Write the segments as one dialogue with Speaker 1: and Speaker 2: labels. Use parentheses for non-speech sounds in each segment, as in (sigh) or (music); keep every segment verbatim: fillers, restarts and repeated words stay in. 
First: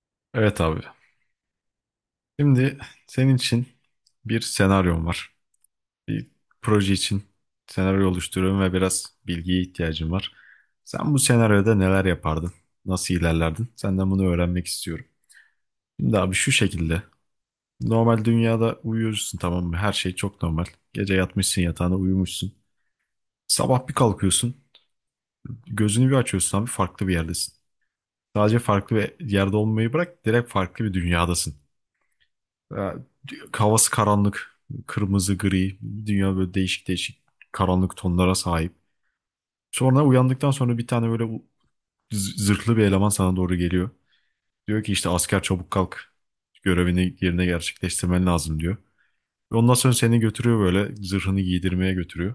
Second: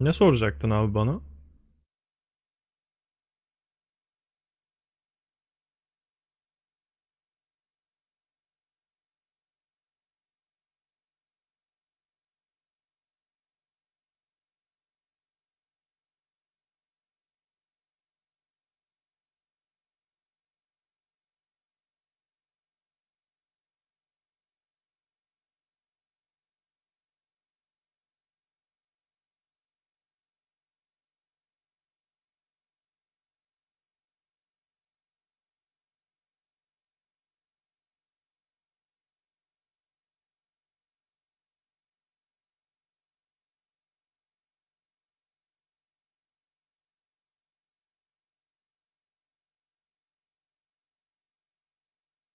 Speaker 1: Ne
Speaker 2: Evet
Speaker 1: soracaktın
Speaker 2: abi.
Speaker 1: abi bana?
Speaker 2: Şimdi senin için bir senaryom var. Bir proje için senaryo oluşturuyorum ve biraz bilgiye ihtiyacım var. Sen bu senaryoda neler yapardın? Nasıl ilerlerdin? Senden bunu öğrenmek istiyorum. Şimdi abi şu şekilde. Normal dünyada uyuyorsun, tamam mı? Her şey çok normal. Gece yatmışsın yatağına, uyumuşsun. Sabah bir kalkıyorsun. Gözünü bir açıyorsun, abi farklı bir yerdesin. Sadece farklı bir yerde olmayı bırak, direkt farklı bir dünyadasın. Ya, havası karanlık. Kırmızı, gri. Dünya böyle değişik değişik karanlık tonlara sahip. Sonra uyandıktan sonra bir tane böyle u- z- zırhlı bir eleman sana doğru geliyor. Diyor ki işte asker çabuk kalk. Görevini yerine gerçekleştirmen lazım diyor. Ve ondan sonra seni götürüyor, böyle zırhını giydirmeye götürüyor.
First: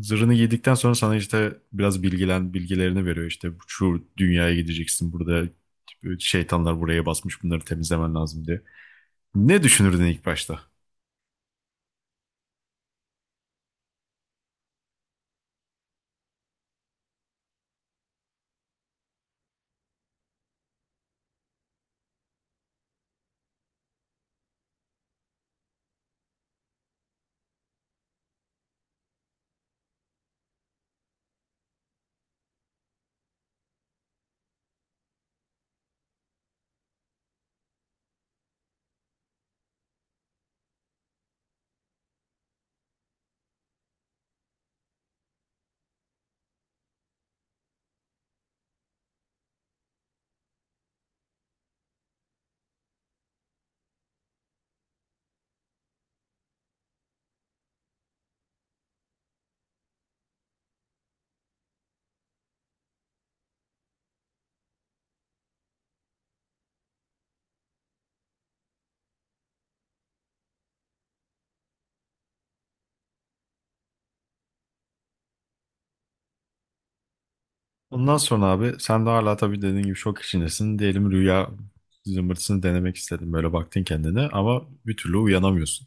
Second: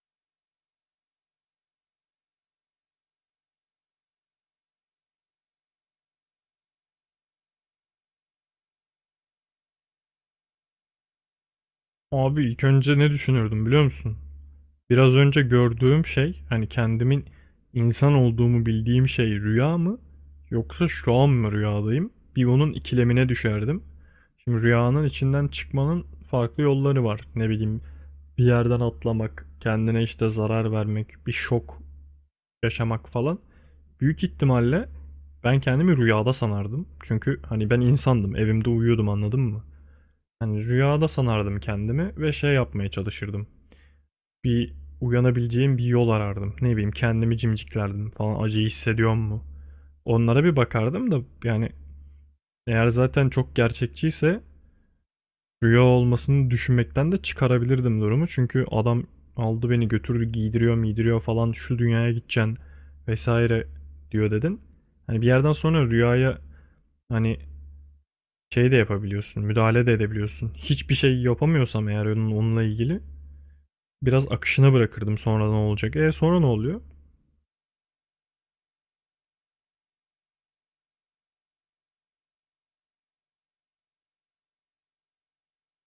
Speaker 2: Zırhını giydikten sonra sana işte biraz bilgilen bilgilerini veriyor. İşte şu dünyaya gideceksin, burada şeytanlar buraya basmış, bunları temizlemen lazım diye. Ne düşünürdün ilk başta?
Speaker 1: Abi ilk önce ne düşünürdüm biliyor musun? Biraz önce gördüğüm şey, hani kendimin insan olduğumu bildiğim şey rüya mı? Yoksa şu an mı rüyadayım? Bir onun ikilemine düşerdim. Şimdi rüyanın içinden çıkmanın farklı yolları var. Ne bileyim, bir yerden atlamak, kendine işte zarar vermek, bir şok yaşamak falan. Büyük ihtimalle ben kendimi rüyada sanardım. Çünkü hani ben insandım, evimde uyuyordum, anladın mı? Hani rüyada sanardım kendimi ve şey yapmaya çalışırdım. Bir uyanabileceğim bir yol arardım. Ne bileyim, kendimi cimciklerdim falan, acıyı hissediyor mu? Onlara bir bakardım da. Yani eğer zaten çok gerçekçiyse rüya olmasını düşünmekten de çıkarabilirdim durumu. Çünkü adam aldı beni götürdü, giydiriyor miydiriyor falan, şu dünyaya gideceksin vesaire diyor dedin. Hani bir yerden sonra rüyaya hani şey de yapabiliyorsun, müdahale de edebiliyorsun. Hiçbir şey yapamıyorsam eğer onun, onunla ilgili biraz akışına bırakırdım, sonra ne olacak. E sonra ne oluyor?
Speaker 2: Ondan sonra abi sen de hala tabii dediğin gibi şok içindesin. Diyelim rüya zımbırtısını denemek istedin. Böyle baktın kendine ama bir türlü uyanamıyorsun.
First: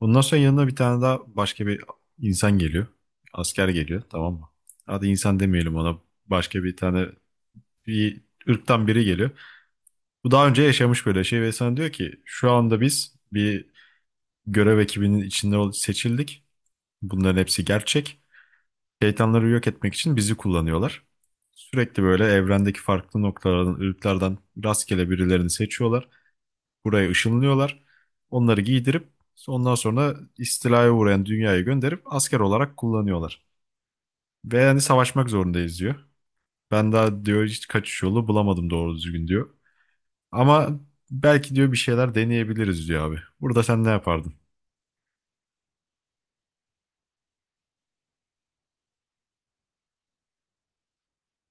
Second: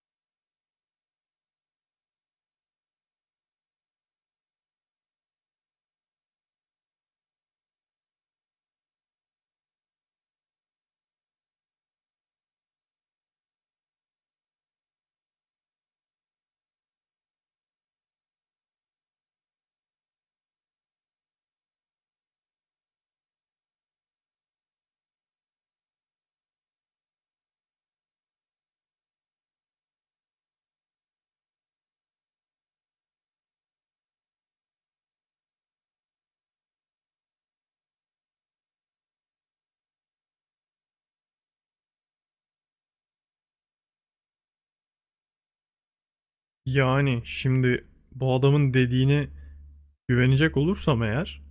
Speaker 2: Ondan sonra yanına bir tane daha başka bir insan geliyor. Asker geliyor, tamam mı? Hadi insan demeyelim ona. Başka bir tane bir ırktan biri geliyor. Bu daha önce yaşamış böyle şey ve sana diyor ki şu anda biz bir görev ekibinin içinde ol- seçildik. Bunların hepsi gerçek. Şeytanları yok etmek için bizi kullanıyorlar. Sürekli böyle evrendeki farklı noktalardan, ırklardan rastgele birilerini seçiyorlar. Buraya ışınlıyorlar. Onları giydirip ondan sonra istilaya uğrayan dünyaya gönderip asker olarak kullanıyorlar. Ve yani savaşmak zorundayız diyor. Ben daha diyor hiç kaçış yolu bulamadım doğru düzgün diyor. Ama belki diyor bir şeyler deneyebiliriz diyor abi. Burada sen ne yapardın?
Speaker 1: Yani şimdi bu adamın dediğine güvenecek olursam eğer,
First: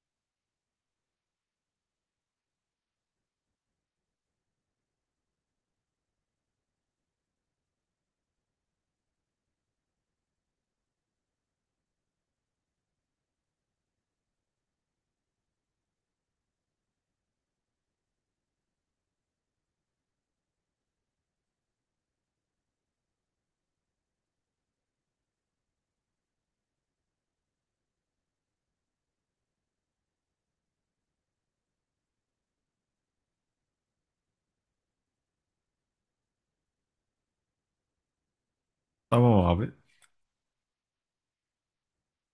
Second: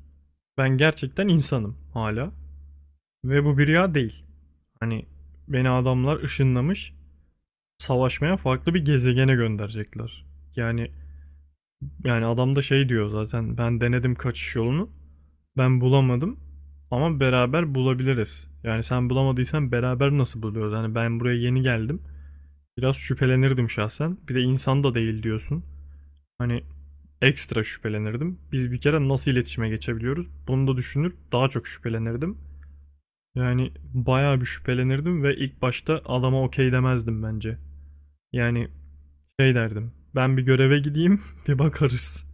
Speaker 1: ben gerçekten insanım hala. Ve bu bir rüya değil. Hani beni adamlar ışınlamış, savaşmaya farklı bir gezegene gönderecekler. Yani yani adam da şey diyor zaten, ben denedim kaçış yolunu. Ben bulamadım ama beraber bulabiliriz. Yani sen bulamadıysan beraber nasıl buluyoruz? Hani ben buraya yeni geldim. Biraz şüphelenirdim şahsen. Bir de insan da değil diyorsun. Hani ekstra şüphelenirdim. Biz bir kere nasıl iletişime geçebiliyoruz? Bunu da düşünür, daha çok şüphelenirdim. Yani bayağı bir şüphelenirdim ve ilk başta adama okey demezdim bence. Yani
Speaker 2: Tamam
Speaker 1: şey
Speaker 2: abi.
Speaker 1: derdim. Ben bir göreve gideyim (laughs) bir bakarız.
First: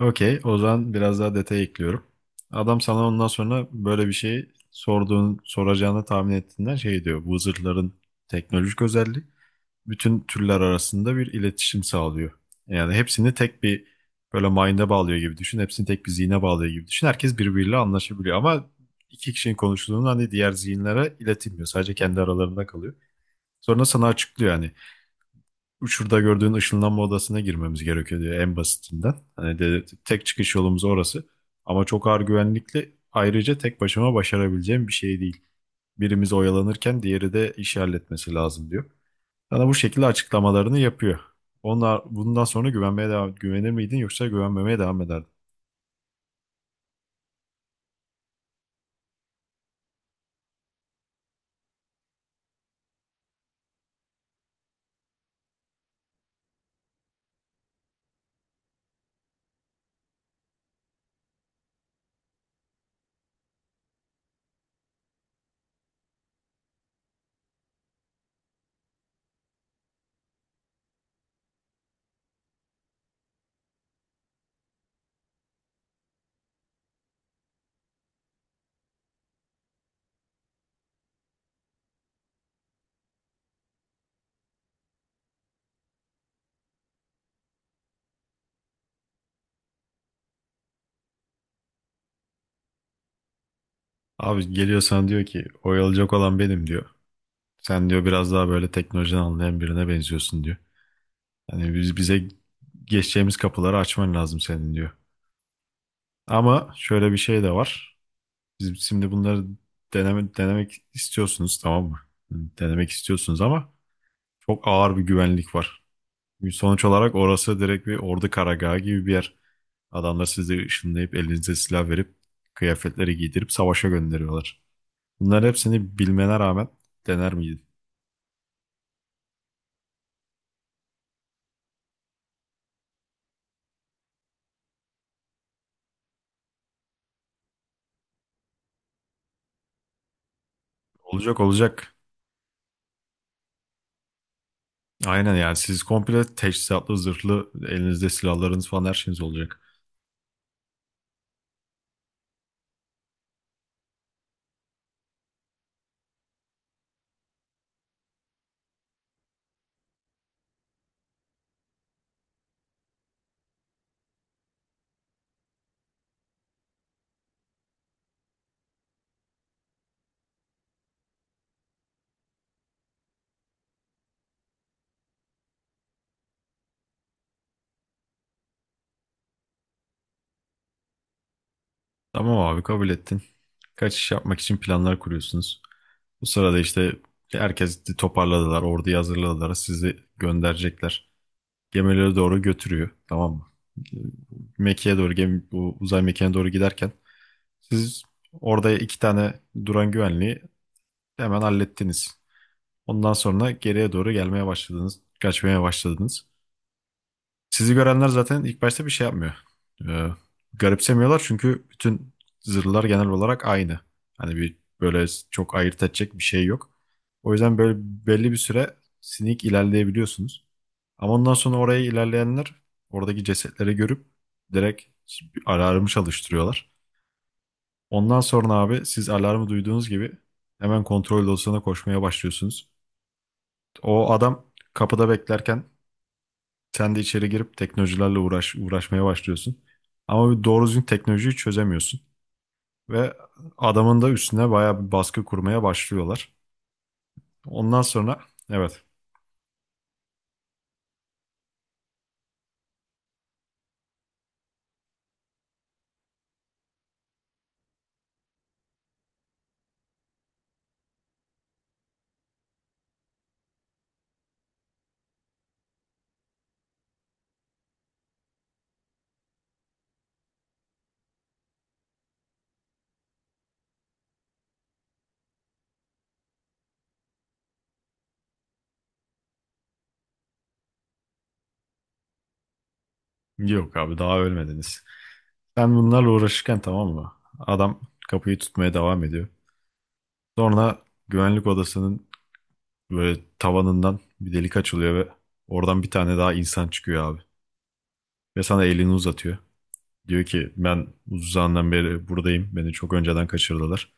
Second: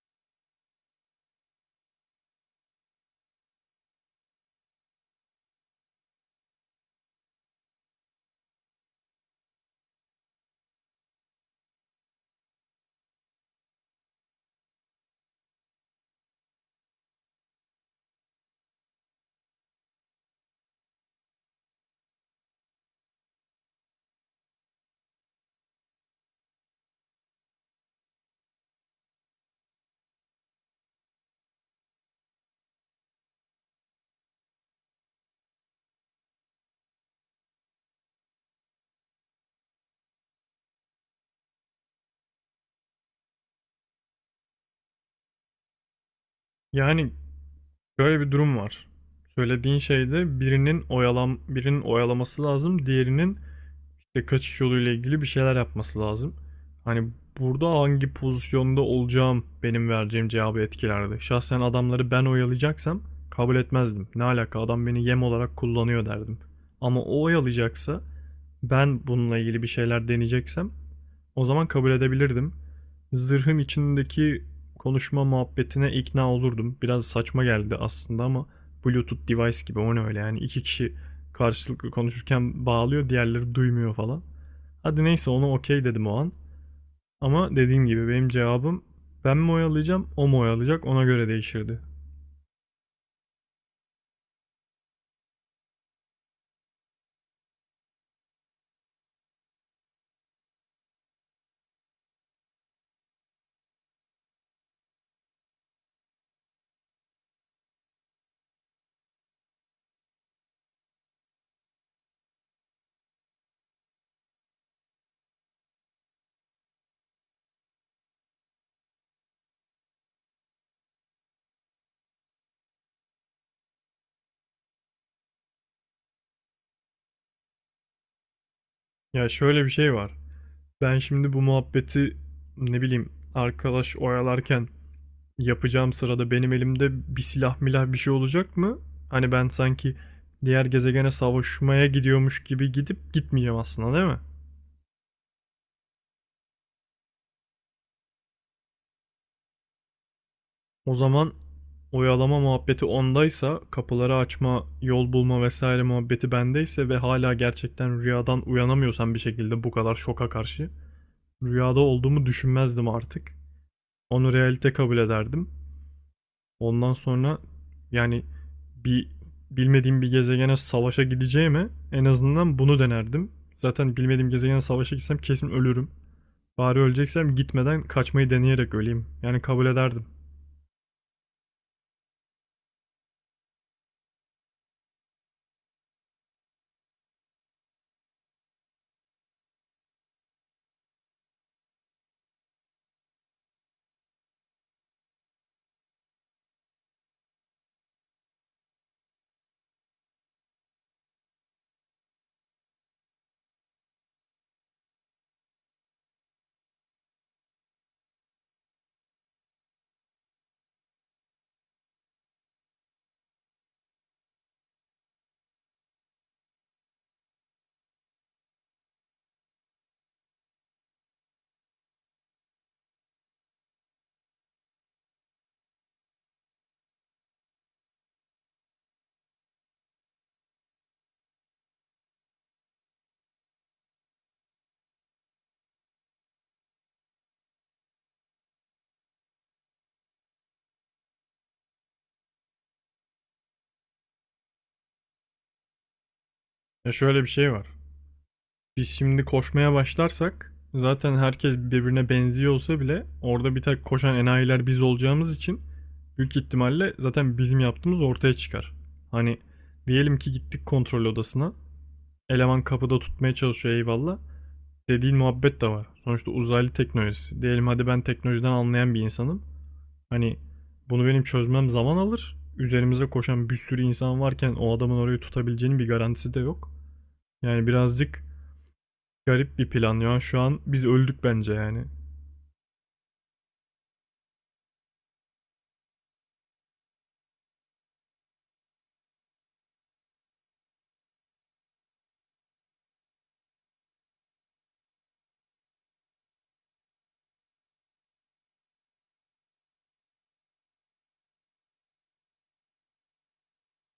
Speaker 2: Okey. O zaman biraz daha detay ekliyorum. Adam sana ondan sonra böyle bir şey sorduğun, soracağını tahmin ettiğinden şey diyor. Bu zırhların teknolojik özelliği bütün türler arasında bir iletişim sağlıyor. Yani hepsini tek bir böyle mind'e bağlıyor gibi düşün. Hepsini tek bir zihne bağlıyor gibi düşün. Herkes birbiriyle anlaşabiliyor ama iki kişinin konuştuğunu hani diğer zihinlere iletilmiyor. Sadece kendi aralarında kalıyor. Sonra sana açıklıyor yani. Şurada gördüğün ışınlanma odasına girmemiz gerekiyor diyor en basitinden. Hani de, tek çıkış yolumuz orası. Ama çok ağır güvenlikli. Ayrıca tek başıma başarabileceğim bir şey değil. Birimiz oyalanırken diğeri de işi halletmesi lazım diyor. Sana bu şekilde açıklamalarını yapıyor. Onlar bundan sonra güvenmeye devam, güvenir miydin yoksa güvenmemeye devam ederdin?
Speaker 1: Yani şöyle bir durum var. Söylediğin şeyde birinin oyalam birinin oyalaması lazım, diğerinin işte kaçış yoluyla ilgili bir şeyler yapması lazım. Hani burada hangi pozisyonda olacağım benim vereceğim cevabı etkilerdi. Şahsen adamları ben oyalayacaksam kabul etmezdim. Ne alaka, adam beni yem olarak kullanıyor derdim. Ama o oyalayacaksa, ben bununla ilgili bir şeyler deneyeceksem o zaman kabul edebilirdim. Zırhın içindeki konuşma muhabbetine ikna olurdum. Biraz saçma geldi aslında ama Bluetooth device gibi, o ne öyle yani, iki kişi karşılıklı konuşurken bağlıyor, diğerleri duymuyor falan. Hadi neyse, ona okey dedim o an. Ama dediğim gibi benim cevabım ben mi oyalayacağım o mu oyalayacak, ona göre değişirdi.
Speaker 2: Abi geliyorsan diyor ki oyalayacak olan benim diyor. Sen diyor biraz daha böyle teknolojiden anlayan birine benziyorsun diyor. Hani biz bize geçeceğimiz kapıları açman lazım senin diyor. Ama şöyle bir şey de var. Biz şimdi bunları deneme, denemek istiyorsunuz, tamam mı? Denemek istiyorsunuz ama çok ağır bir güvenlik var. Sonuç olarak orası direkt bir ordu karargahı gibi bir yer. Adamlar sizi ışınlayıp elinize silah verip kıyafetleri giydirip savaşa gönderiyorlar. Bunların hepsini bilmene rağmen dener miydin?
Speaker 1: Ya şöyle bir şey var. Ben şimdi bu muhabbeti, ne bileyim, arkadaş oyalarken yapacağım sırada benim elimde bir silah milah bir şey olacak mı? Hani ben sanki diğer gezegene
Speaker 2: Olacak
Speaker 1: savaşmaya
Speaker 2: olacak.
Speaker 1: gidiyormuş gibi gidip gitmeyeceğim aslında, değil mi?
Speaker 2: Aynen yani siz komple teçhizatlı, zırhlı, elinizde silahlarınız falan her şeyiniz olacak.
Speaker 1: O zaman oyalama muhabbeti ondaysa, kapıları açma, yol bulma vesaire muhabbeti bendeyse ve hala gerçekten rüyadan uyanamıyorsam bir şekilde, bu kadar şoka karşı rüyada olduğumu düşünmezdim artık. Onu realite kabul ederdim. Ondan sonra yani bir bilmediğim bir gezegene savaşa gideceğime en azından bunu denerdim. Zaten bilmediğim gezegene savaşa gitsem kesin ölürüm. Bari öleceksem gitmeden kaçmayı deneyerek öleyim. Yani kabul ederdim.
Speaker 2: Tamam abi kabul ettin. Kaçış yapmak için planlar kuruyorsunuz. Bu sırada işte herkes toparladılar, orduyu hazırladılar, sizi gönderecekler. Gemilere doğru götürüyor, tamam mı? Ee, Mekke'ye doğru, gemi, bu uzay mekiğine doğru giderken siz orada iki tane duran güvenliği hemen hallettiniz. Ondan sonra geriye doğru gelmeye başladınız, kaçmaya başladınız. Sizi görenler zaten ilk başta bir şey yapmıyor. Ee, garipsemiyorlar çünkü bütün zırhlar genel olarak aynı. Hani bir böyle çok ayırt edecek bir şey yok. O yüzden böyle belli bir süre sinik ilerleyebiliyorsunuz. Ama ondan sonra oraya ilerleyenler oradaki cesetleri görüp direkt bir alarmı çalıştırıyorlar. Ondan sonra abi siz alarmı duyduğunuz gibi hemen kontrol odasına koşmaya başlıyorsunuz. O adam kapıda beklerken sen de içeri girip teknolojilerle uğraş, uğraşmaya başlıyorsun. Ama bir doğru düzgün teknolojiyi çözemiyorsun. Ve adamın da üstüne bayağı bir baskı kurmaya başlıyorlar.
Speaker 1: Ya şöyle bir şey var.
Speaker 2: Ondan sonra evet,
Speaker 1: Biz şimdi koşmaya başlarsak zaten, herkes birbirine benziyor olsa bile, orada bir tek koşan enayiler biz olacağımız için büyük ihtimalle zaten bizim yaptığımız ortaya çıkar. Hani diyelim ki gittik kontrol odasına. Eleman kapıda tutmaya çalışıyor, eyvallah, dediğin muhabbet de var. Sonuçta uzaylı teknolojisi. Diyelim hadi ben teknolojiden anlayan bir insanım. Hani bunu benim çözmem zaman alır. Üzerimize koşan bir sürü insan varken o adamın orayı tutabileceğinin bir garantisi de yok. Yani birazcık garip bir plan ya. Şu an biz öldük bence yani.
Speaker 2: yok abi daha ölmediniz. Sen bunlarla uğraşırken, tamam mı? Adam kapıyı tutmaya devam ediyor. Sonra güvenlik odasının böyle tavanından bir delik açılıyor ve oradan bir tane daha insan çıkıyor abi. Ve sana elini uzatıyor. Diyor ki ben uzun zamandan beri buradayım. Beni çok önceden kaçırdılar.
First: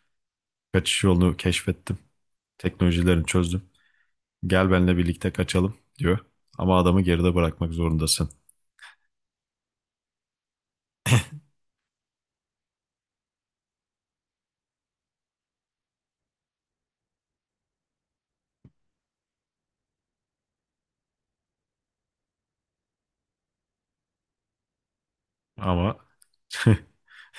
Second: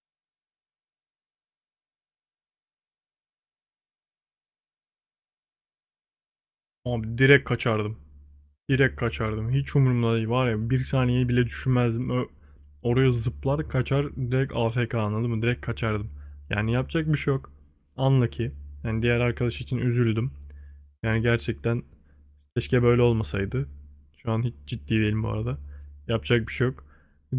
Speaker 2: Kaçış yolunu keşfettim. Teknolojilerini çözdüm. Gel benimle birlikte kaçalım diyor. Ama adamı
Speaker 1: Abi
Speaker 2: geride
Speaker 1: direkt
Speaker 2: bırakmak
Speaker 1: kaçardım.
Speaker 2: zorundasın.
Speaker 1: Direkt kaçardım. Hiç umurumda değil. Var ya, bir saniye bile düşünmezdim. Ö- Oraya zıplar kaçar, direkt A F K, anladın mı? Direkt kaçardım. Yani yapacak bir şey yok. Anla ki. Yani diğer arkadaş için üzüldüm. Yani gerçekten keşke böyle olmasaydı. Şu an hiç ciddi değilim bu arada.
Speaker 2: Ama
Speaker 1: Yapacak bir şey
Speaker 2: (laughs)
Speaker 1: yok.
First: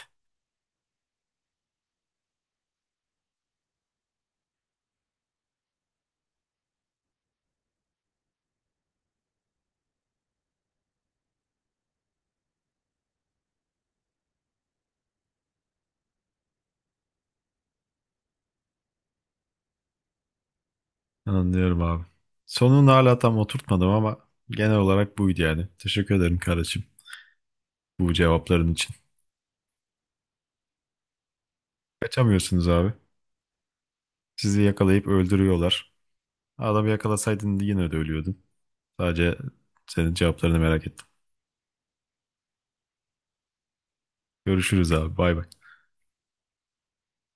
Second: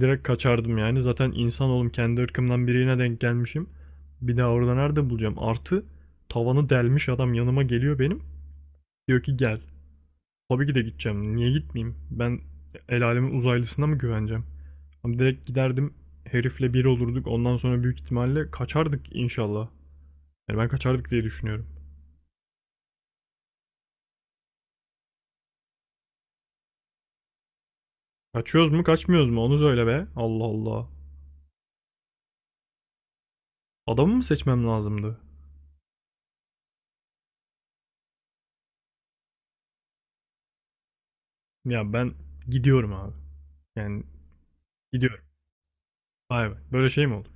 Speaker 1: Direkt kaçardım yani. Zaten insan oğlum, kendi ırkımdan birine denk gelmişim. Bir daha orada nerede bulacağım? Artı tavanı delmiş adam yanıma geliyor benim. Diyor ki gel. Tabii ki de gideceğim. Niye gitmeyeyim? Ben el alemin uzaylısına mı güveneceğim? Ama direkt giderdim. Herifle bir olurduk. Ondan sonra büyük ihtimalle kaçardık inşallah. Yani ben kaçardık diye düşünüyorum.
Speaker 2: anlıyorum abi. Sonunu hala tam oturtmadım ama genel olarak buydu yani. Teşekkür ederim kardeşim bu cevapların
Speaker 1: Kaçıyoruz mu
Speaker 2: için.
Speaker 1: kaçmıyoruz mu onu söyle be. Allah Allah.
Speaker 2: Kaçamıyorsunuz abi.
Speaker 1: Adamı mı
Speaker 2: Sizi
Speaker 1: seçmem
Speaker 2: yakalayıp
Speaker 1: lazımdı?
Speaker 2: öldürüyorlar. Adamı yakalasaydın yine de ölüyordun. Sadece senin cevaplarını merak ettim.
Speaker 1: Ya ben gidiyorum abi. Yani
Speaker 2: Görüşürüz abi.
Speaker 1: gidiyorum.
Speaker 2: Bay bay.
Speaker 1: Vay be. Böyle şey mi olur?